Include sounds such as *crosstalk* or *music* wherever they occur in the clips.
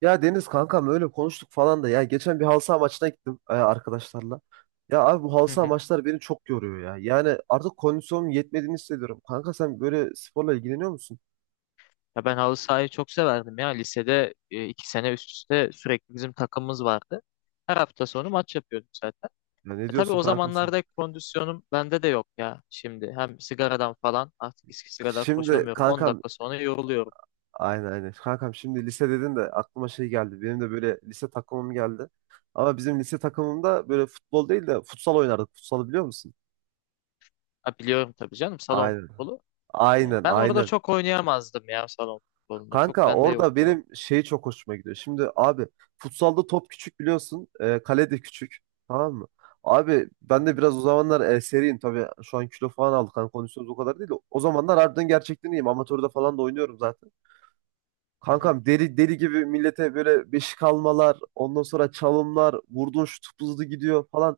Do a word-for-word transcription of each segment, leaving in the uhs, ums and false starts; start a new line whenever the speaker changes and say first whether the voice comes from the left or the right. right: Ya Deniz kankam öyle konuştuk falan da ya geçen bir halı saha maçına gittim e, arkadaşlarla. Ya abi bu halı
left: Hı
right: saha
left: hı.
right: maçları beni çok yoruyor ya. Yani artık kondisyonum yetmediğini hissediyorum. Kanka sen böyle sporla ilgileniyor musun?
left: Ya ben halı sahayı çok severdim ya. Lisede e, iki sene üst üste sürekli bizim takımımız vardı. Her hafta sonu maç yapıyorduk zaten.
right: Ya ne
left: E tabii
right: diyorsun
left: o
right: kanka sen?
left: zamanlarda kondisyonum bende de yok ya şimdi. Hem sigaradan falan artık eskisi kadar
right: Şimdi
left: koşamıyorum. on
right: kankam,
left: dakika sonra yoruluyorum.
right: aynen aynen. Kankam şimdi lise dedin de aklıma şey geldi. Benim de böyle lise takımım geldi. Ama bizim lise takımımda böyle futbol değil de futsal oynardık. Futsalı biliyor musun?
left: Ha, biliyorum tabii canım, salon
right: Aynen.
left: futbolu. E,
right: Aynen
left: ben orada
right: aynen.
left: çok oynayamazdım ya, salon futbolunda. Çok
right: Kanka
left: bende
right: orada
left: yoktu o.
right: benim şey çok hoşuma gidiyor. Şimdi abi, futsalda top küçük biliyorsun. E, kale de küçük. Tamam mı? Abi
left: Hı
right: ben de
left: hı.
right: biraz o zamanlar e, seriyim. Tabii şu an kilo falan aldık. Hani kondisyonumuz o kadar değil. de o zamanlar harbiden gerçekten iyiyim. Amatörde falan da oynuyorum zaten.
left: Hı hı.
right: Kankam deli deli gibi millete böyle beşik almalar, ondan sonra çalımlar, vurduğun şut hızlı gidiyor falan.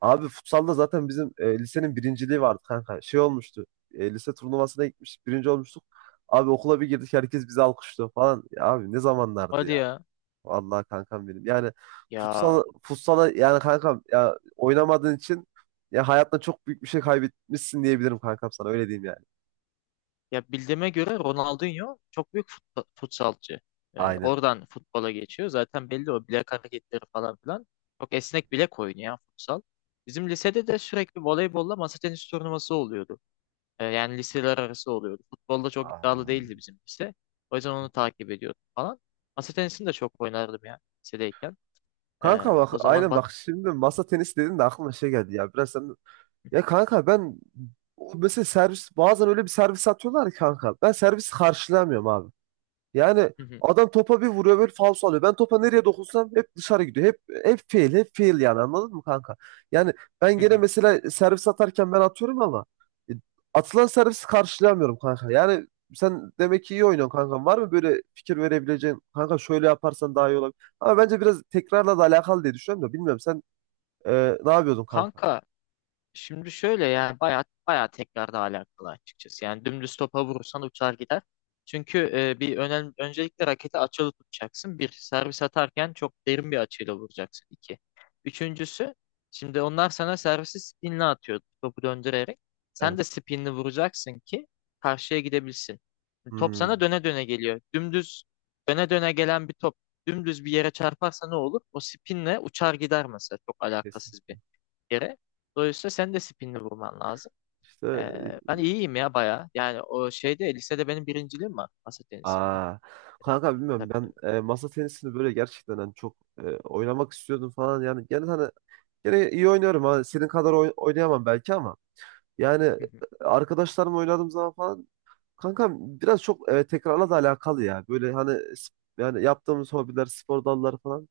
right: Abi futsalda zaten bizim e, lisenin birinciliği vardı kanka. Şey olmuştu. E, lise turnuvasına gitmiş, birinci olmuştuk. Abi okula bir girdik, herkes bizi alkışlıyor falan. Ya abi ne zamanlardı
left: Hadi
right: ya.
left: ya.
right: Vallahi kankam benim. Yani
left: Ya
right: futsal futsala yani kankam, ya oynamadığın için ya hayatta çok büyük bir şey kaybetmişsin diyebilirim kankam, sana öyle diyeyim yani.
left: Ya bildiğime göre Ronaldinho çok büyük futbol, futsalcı. Ee,
right: Aynen.
left: oradan futbola geçiyor. Zaten belli o bilek hareketleri falan filan. Çok esnek bilek oyunu ya futsal. Bizim lisede de sürekli voleybolla masa tenisi turnuvası oluyordu. Ee, yani liseler arası oluyordu. Futbolda çok iddialı
right: Aa.
left: değildi bizim lise. O yüzden onu takip ediyordum falan. Masa tenisini de çok oynardım ya, lisedeyken. Ee,
right: Kanka bak
left: o zaman
right: aynen,
left: bat...
right: bak şimdi masa tenisi dedin de aklıma şey geldi ya biraz sen, ya kanka ben, o mesela servis bazen öyle bir servis atıyorlar ki kanka ben servis karşılayamıyorum abi. Yani adam topa bir vuruyor böyle, faul alıyor. Ben topa nereye dokunsam hep dışarı gidiyor. Hep hep fail, hep fail, yani anladın mı kanka? Yani ben gene
left: *laughs*
right: mesela servis atarken ben atıyorum ama e, atılan servisi karşılayamıyorum kanka. Yani sen demek ki iyi oynuyorsun kanka. Var mı böyle fikir verebileceğin kanka, şöyle yaparsan daha iyi olabilir. Ama bence biraz tekrarla da alakalı diye düşünüyorum, da bilmiyorum sen e, ne yapıyordun kanka?
left: Kanka, şimdi şöyle, yani bayağı bayağı tekrarda alakalı açıkçası. Yani dümdüz topa vurursan uçar gider. Çünkü e, bir önemli, öncelikle raketi açılı tutacaksın. Bir, servis atarken çok derin bir açıyla vuracaksın. İki. Üçüncüsü, şimdi onlar sana servisi spinle atıyor, topu döndürerek. Sen
right: Evet.
left: de spinle vuracaksın ki karşıya gidebilsin. Top sana
right: Hmm.
left: döne döne geliyor. Dümdüz döne döne gelen bir top dümdüz bir yere çarparsa ne olur? O spinle uçar gider mesela. Çok
right: Kesin.
left: alakasız bir yere. Dolayısıyla sen de spinini vurman lazım.
right: İşte.
left: Ee, ben iyiyim ya bayağı. Yani o şeyde, lisede benim birinciliğim var masa tenisinde.
right: Aa, kanka bilmiyorum
left: Tabii
right: ben
left: tabii.
right: e, masa tenisini böyle gerçekten hani çok e, oynamak istiyordum falan, yani gene hani gene iyi oynuyorum, hani senin kadar oy- oynayamam belki ama yani e, arkadaşlarımla oynadığım zaman falan kanka biraz çok e, tekrarla da alakalı ya, böyle hani sp- yani yaptığımız hobiler, spor dalları falan,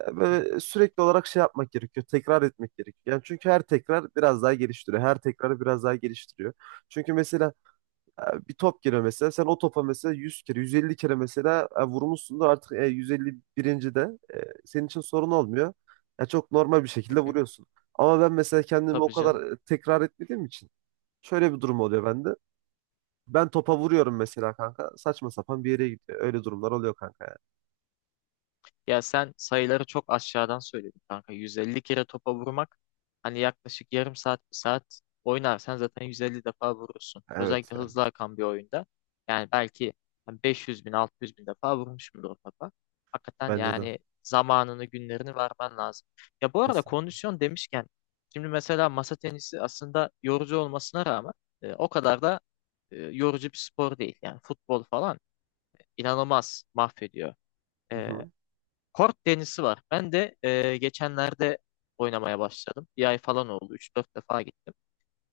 right: ya böyle sürekli olarak şey yapmak gerekiyor, tekrar etmek gerekiyor yani, çünkü her tekrar biraz daha geliştiriyor, her tekrarı biraz daha geliştiriyor, çünkü mesela e, bir top geliyor mesela. Sen o topa mesela yüz kere, yüz elli kere mesela e, vurmuşsundur. Artık e, yüz elli birinci de e, senin için sorun olmuyor. Ya çok normal bir şekilde
left: *laughs*
right: vuruyorsun. Ama ben mesela kendimi o
left: Tabii canım.
right: kadar e, tekrar etmediğim için şöyle bir durum oluyor bende. Ben topa vuruyorum mesela kanka. Saçma sapan bir yere gidiyor. Öyle durumlar oluyor kanka yani.
left: Ya sen sayıları çok aşağıdan söyledin kanka. yüz elli kere topa vurmak, hani yaklaşık yarım saat bir saat oynarsan zaten yüz elli defa vurursun.
right: Evet
left: Özellikle
right: yani.
left: hızlı akan bir oyunda. Yani belki hani beş yüz bin altı yüz bin defa vurmuşumdur o topa. Hakikaten
right: Bence de.
left: yani zamanını, günlerini vermen lazım. Ya bu arada,
right: Kesin.
left: kondisyon demişken, şimdi mesela masa tenisi aslında yorucu olmasına rağmen e, o kadar da e, yorucu bir spor değil. Yani futbol falan inanılmaz mahvediyor.
right: Hı
left: E,
right: hı.
left: Kort tenisi var. Ben de e, geçenlerde oynamaya başladım. Bir ay falan oldu. Üç dört defa gittim.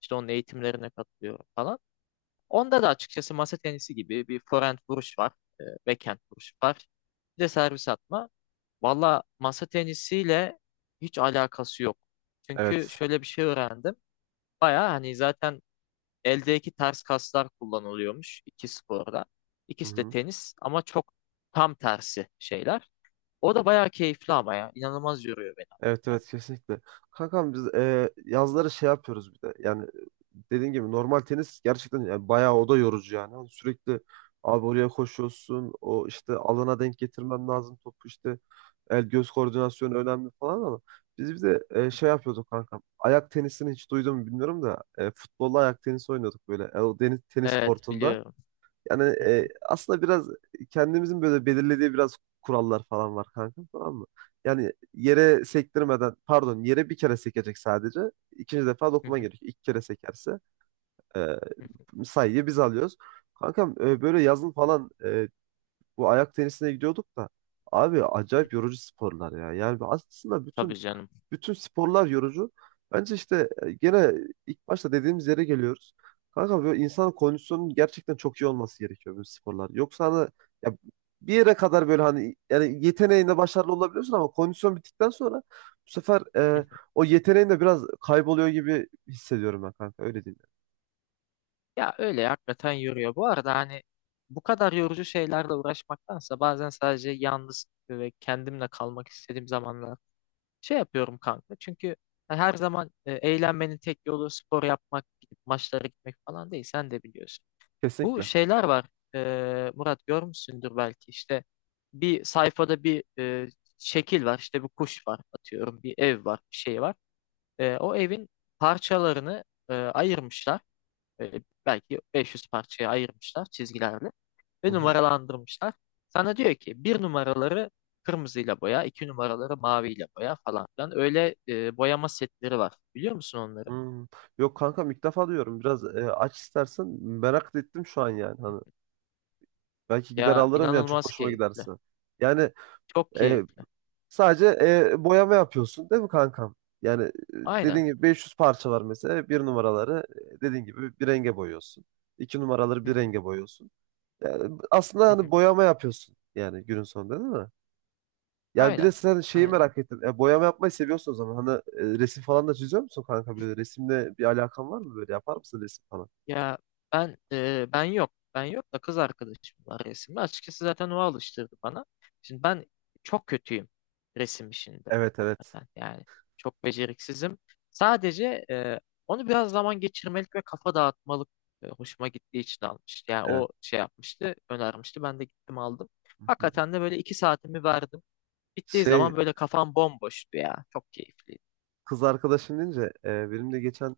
left: İşte onun eğitimlerine katılıyorum falan. Onda da açıkçası masa tenisi gibi bir forehand vuruş var. E, backhand vuruş var. Bir de servis atma. Valla masa tenisiyle hiç alakası yok. Çünkü
right: Evet.
left: şöyle bir şey öğrendim. Baya hani zaten eldeki ters kaslar kullanılıyormuş iki sporda.
right: Hı
left: İkisi de
right: hı.
left: tenis ama çok tam tersi şeyler. O da bayağı keyifli ama ya. İnanılmaz yoruyor beni.
right: Evet
left: Yani.
right: evet, kesinlikle. Kankam biz e, yazları şey yapıyoruz bir de. Yani dediğin gibi normal tenis gerçekten yani bayağı o da yorucu yani. Hani sürekli abi oraya koşuyorsun. O işte alana denk getirmen lazım topu işte. El göz koordinasyonu önemli falan, ama biz bir de e, şey yapıyorduk kankam. Ayak tenisini hiç duydun mu bilmiyorum da, e, futbolla ayak tenisi oynuyorduk böyle. E, o deniz, tenis
left: Evet,
right: kortunda.
left: biliyorum.
right: Yani
left: Hı
right: e,
left: hı,
right: aslında biraz kendimizin böyle belirlediği biraz kurallar falan var kanka, tamam mı? Yani yere sektirmeden, pardon, yere bir kere sekecek sadece. İkinci defa
left: hı
right: dokuma
left: hı,
right: gerek. İlk kere sekerse e,
left: hı hı, hı
right: sayıyı biz alıyoruz. Kankam e, böyle yazın falan e, bu ayak tenisine gidiyorduk da abi,
left: hı.
right: acayip yorucu sporlar ya. Yani aslında
left: Tabii
right: bütün
left: canım.
right: bütün sporlar yorucu. Bence işte e, gene ilk başta dediğimiz yere geliyoruz. Kanka böyle insanın kondisyonunun gerçekten çok iyi olması gerekiyor böyle sporlar. Yoksa hani, ya, bir yere kadar böyle hani yani yeteneğinde başarılı olabiliyorsun, ama kondisyon bittikten sonra bu sefer
left: Hı
right: e,
left: hı.
right: o yeteneğin de biraz kayboluyor gibi hissediyorum ben kanka, öyle değil mi?
left: Ya öyle, hakikaten yoruyor. Bu arada hani, bu kadar yorucu şeylerle uğraşmaktansa bazen sadece yalnız ve kendimle kalmak istediğim zamanlar şey yapıyorum kanka, çünkü her zaman e, eğlenmenin tek yolu spor yapmak, gidip maçlara gitmek falan değil, sen de biliyorsun. Bu
right: Kesinlikle.
left: şeyler var e, Murat, görmüşsündür belki, işte bir sayfada bir e, şekil var. İşte bir kuş var, atıyorum, bir ev var, bir şey var. E, o evin parçalarını e, ayırmışlar. E, belki beş yüz parçaya ayırmışlar çizgilerle
right: Hı
left: ve
right: hı.
left: numaralandırmışlar. Sana diyor ki, bir numaraları kırmızıyla boya, iki numaraları maviyle boya falan filan. Öyle e, boyama setleri var. Biliyor musun onları?
right: Hmm. Yok kanka, ilk defa diyorum. Biraz e, aç istersen, merak da ettim şu an yani. Hani belki gider
left: Ya
right: alırım yani çok
left: inanılmaz
right: hoşuma
left: keyifli.
right: giderse. Yani.
left: Çok
right: E,
left: keyifli.
right: Sadece e, boyama yapıyorsun değil mi kankam? Yani e,
left: Aynen.
right: dediğin gibi beş yüz parça var mesela. Bir numaraları e, dediğin gibi bir renge boyuyorsun. İki numaraları
left: Hı
right: bir
left: hı,
right: renge boyuyorsun. Yani aslında
left: hı
right: hani
left: hı.
right: boyama yapıyorsun yani günün sonunda, değil mi? Yani bir de
left: Aynen.
right: sen, şeyi
left: Aynen.
right: merak ettim. E, boyama yapmayı seviyorsun o zaman. Hani e, resim falan da çiziyor musun kanka? Böyle resimle bir alakan var mı böyle? Yapar mısın resim falan?
left: Ya, ben e, ben yok. Ben yok da kız arkadaşım var resimde. Açıkçası zaten o alıştırdı bana. Şimdi ben çok kötüyüm resim işinde.
right: Evet evet.
left: Hakikaten yani, çok beceriksizim. Sadece e, onu biraz zaman geçirmelik ve kafa dağıtmalık e, hoşuma gittiği için almıştı. Yani
right: Evet.
left: o, şey yapmıştı, önermişti. Ben de gittim aldım.
right: Hı hı.
left: Hakikaten de böyle iki saatimi verdim. Bittiği
right: Şey,
left: zaman böyle kafam bomboştu ya. Çok keyifliydi.
right: kız arkadaşım deyince e, benim de geçen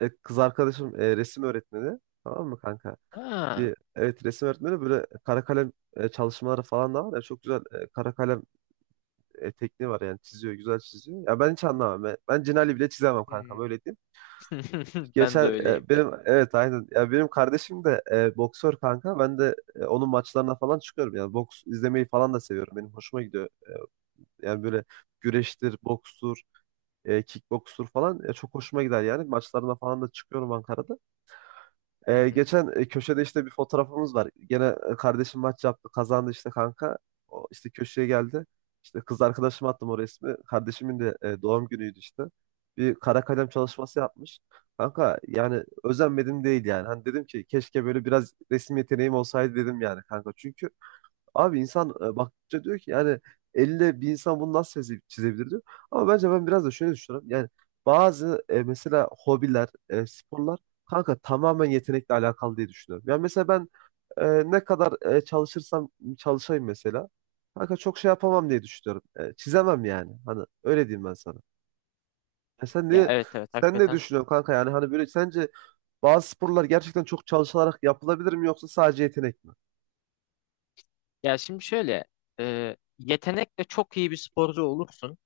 right: e, kız arkadaşım e, resim öğretmeni. Tamam mı kanka?
left: Ha.
right: Bir evet, resim öğretmeni, böyle kara kalem e, çalışmaları falan da var ya, çok güzel e, kara kalem e, tekniği var yani, çiziyor, güzel çiziyor. Ya ben hiç anlamam. Ben, ben Cinali bile çizemem kanka,
left: Hmm.
right: böyle diyeyim.
left: *laughs* Ben de
right: Geçen
left: öyleyim
right: e,
left: yani.
right: benim, evet aynen ya, benim kardeşim de e, boksör kanka. Ben de e, onun maçlarına falan çıkıyorum, yani boks izlemeyi falan da seviyorum. Benim hoşuma gidiyor. Yani böyle güreştir, bokstur, e, kickbokstur falan e, çok hoşuma gider yani, maçlarına falan da çıkıyorum Ankara'da.
left: Hı
right: Ee,
left: hı.
right: geçen e, köşede işte bir fotoğrafımız var. Gene e, kardeşim maç yaptı, kazandı işte kanka. O işte köşeye geldi. İşte kız arkadaşıma attım o resmi. Kardeşimin de e, doğum günüydü işte. Bir kara kalem çalışması yapmış. Kanka yani özenmedim değil yani. Hani dedim ki keşke böyle biraz resim yeteneğim olsaydı, dedim yani kanka. Çünkü abi insan e, baktıkça diyor ki yani, elle bir insan bunu nasıl çize- çizebilir diyor. Ama bence ben biraz da şöyle düşünüyorum. Yani bazı e, mesela hobiler, e, sporlar kanka tamamen yetenekle alakalı diye düşünüyorum. Yani mesela ben e, ne kadar e, çalışırsam çalışayım mesela, kanka çok şey yapamam diye düşünüyorum. E, çizemem yani. Hani öyle diyeyim ben sana. Ya sen
left: Ya,
right: ne
left: evet evet,
right: Sen ne
left: hakikaten.
right: düşünüyorsun kanka, yani hani böyle sence bazı sporlar gerçekten çok çalışılarak yapılabilir mi yoksa sadece yetenek mi?
left: Ya şimdi şöyle, e, yetenekle çok iyi bir sporcu olursun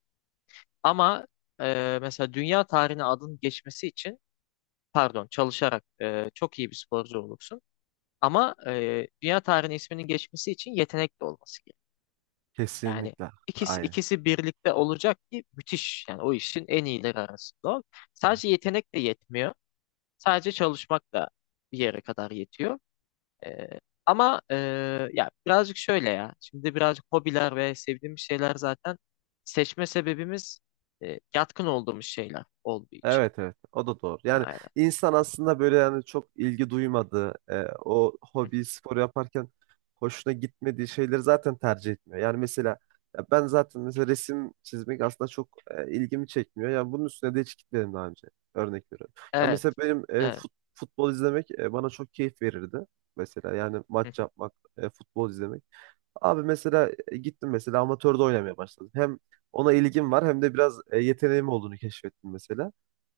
left: ama e, mesela dünya tarihine adın geçmesi için, pardon, çalışarak e, çok iyi bir sporcu olursun, ama e, dünya tarihine isminin geçmesi için yetenekli olması gerekiyor. Yani
right: Kesinlikle.
left: ikisi,
right: Aynen.
left: ikisi birlikte olacak ki müthiş, yani o işin en iyileri arasında ol. Sadece yetenek de yetmiyor, sadece çalışmak da bir yere kadar yetiyor. Ee, Ama eee, ya birazcık şöyle ya. Şimdi birazcık hobiler ve sevdiğimiz şeyler zaten seçme sebebimiz e, yatkın olduğumuz şeyler olduğu için.
right: Evet evet, o da doğru. Yani
left: Aynen.
right: insan aslında böyle yani çok ilgi duymadığı e, o
left: Hı hı.
right: hobi, spor yaparken hoşuna gitmediği şeyleri zaten tercih etmiyor. Yani mesela ya ben zaten mesela resim çizmek aslında çok e, ilgimi çekmiyor. Yani bunun üstüne de hiç gitmedim daha önce. Örnek veriyorum. Ya
left: Evet.
right: mesela benim e,
left: Evet.
right: fut- futbol izlemek e, bana çok keyif verirdi. Mesela yani
left: Hı
right: maç
left: hı,
right: yapmak, e, futbol izlemek. Abi mesela e, gittim, mesela amatörde oynamaya başladım. Hem ona ilgim var, hem de biraz e, yeteneğim olduğunu keşfettim mesela.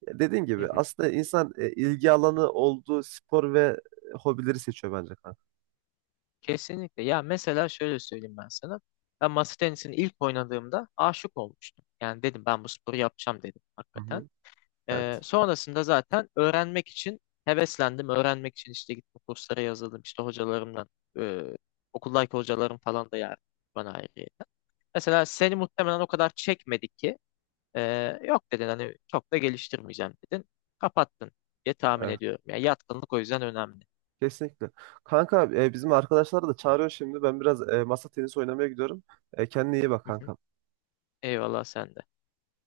right: Dediğim
left: hı
right: gibi
left: hı.
right: aslında insan e, ilgi alanı olduğu spor ve e, hobileri seçiyor bence kanka.
left: Kesinlikle. Ya mesela şöyle söyleyeyim ben sana. Ben masa tenisini ilk oynadığımda aşık olmuştum. Yani dedim, ben bu sporu yapacağım dedim,
right: Hı
left: hakikaten.
right: hı.
left: Ee,
right: Evet.
left: sonrasında zaten öğrenmek için heveslendim. Öğrenmek için işte gittim, kurslara yazıldım. İşte hocalarımdan, e, okuldaki hocalarım falan da yani bana ayrıyeten. Mesela seni muhtemelen o kadar çekmedi ki, e, yok dedin, hani çok da geliştirmeyeceğim dedin. Kapattın diye tahmin
right: Evet.
left: ediyorum. Yani yatkınlık, o yüzden önemli.
right: Kesinlikle. Kanka e, bizim arkadaşları da çağırıyor şimdi. Ben biraz e, masa tenisi oynamaya gidiyorum. E, kendine iyi bak
left: Hı hı.
right: kanka.
left: Eyvallah, sen de.